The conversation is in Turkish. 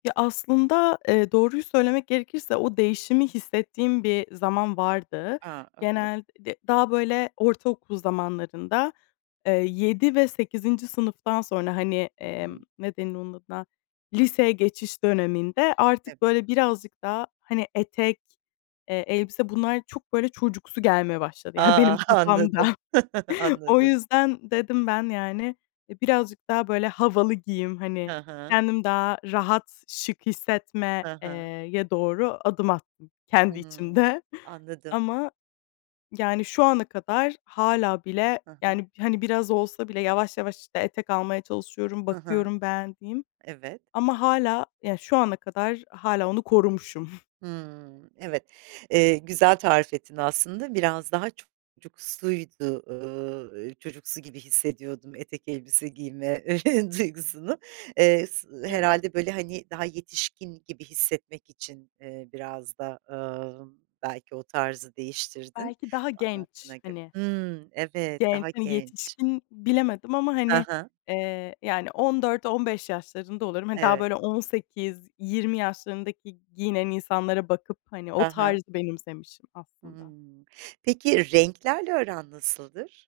Ya, aslında, ııı, doğruyu söylemek gerekirse o değişimi hissettiğim bir zaman vardı. Ha, evet. Genel d daha, böyle, ortaokul zamanlarında, eee, 7 ve 8'inci sınıftan sonra, hani, emm, Hımm. ne denir onun adına, liseye geçiş döneminde Evet. artık böyle birazcık daha, hani, etek, eee, elbise bunlar çok böyle çocuksu gelmeye başladı. Yani, benim Ah, kafamda. anladım, O anladım. yüzden dedim ben, yani, e, birazcık daha, böyle, havalı giyeyim, Hı hani, hı. kendim daha rahat, şık hissetme Hı eee, hı. ye doğru adım attım kendi Hıı, içimde. anladım. Ama, yani, şu ana kadar hâlâ bile, Hı hı. yani, hani, biraz olsa bile yavaş yavaş, işte, etek almaya çalışıyorum, Hı hı. bakıyorum beğendiğim. Evet. Ama hâlâ, yani, şu ana kadar hâlâ onu korumuşum. Hımm. Evet. Eee, güzel tarif ettin aslında biraz daha çocukusuydu, ııı, çocuksu gibi hissediyordum etek, elbise giyme duygusunu. Eee, s Evet. herhâlde böyle, hani, daha yetişkin gibi hissetmek için, ııı, biraz da, ımm, belki o tarzı değiştirdin Belki daha genç, anlattığına göre. hani. Hımm, evet, Genç, daha hani, genç. yetişkin bilemedim ama, Hı hani, hı. eee, ya, hani 14-15 yaşlarında oluyorum. Hani, daha Evet. böyle 18-20 yaşlarındaki giyinen insanlara bakıp, hani, o Hı hı. tarzı benimsemişim aslında. Hımm, peki, renklerle aran nasıldır?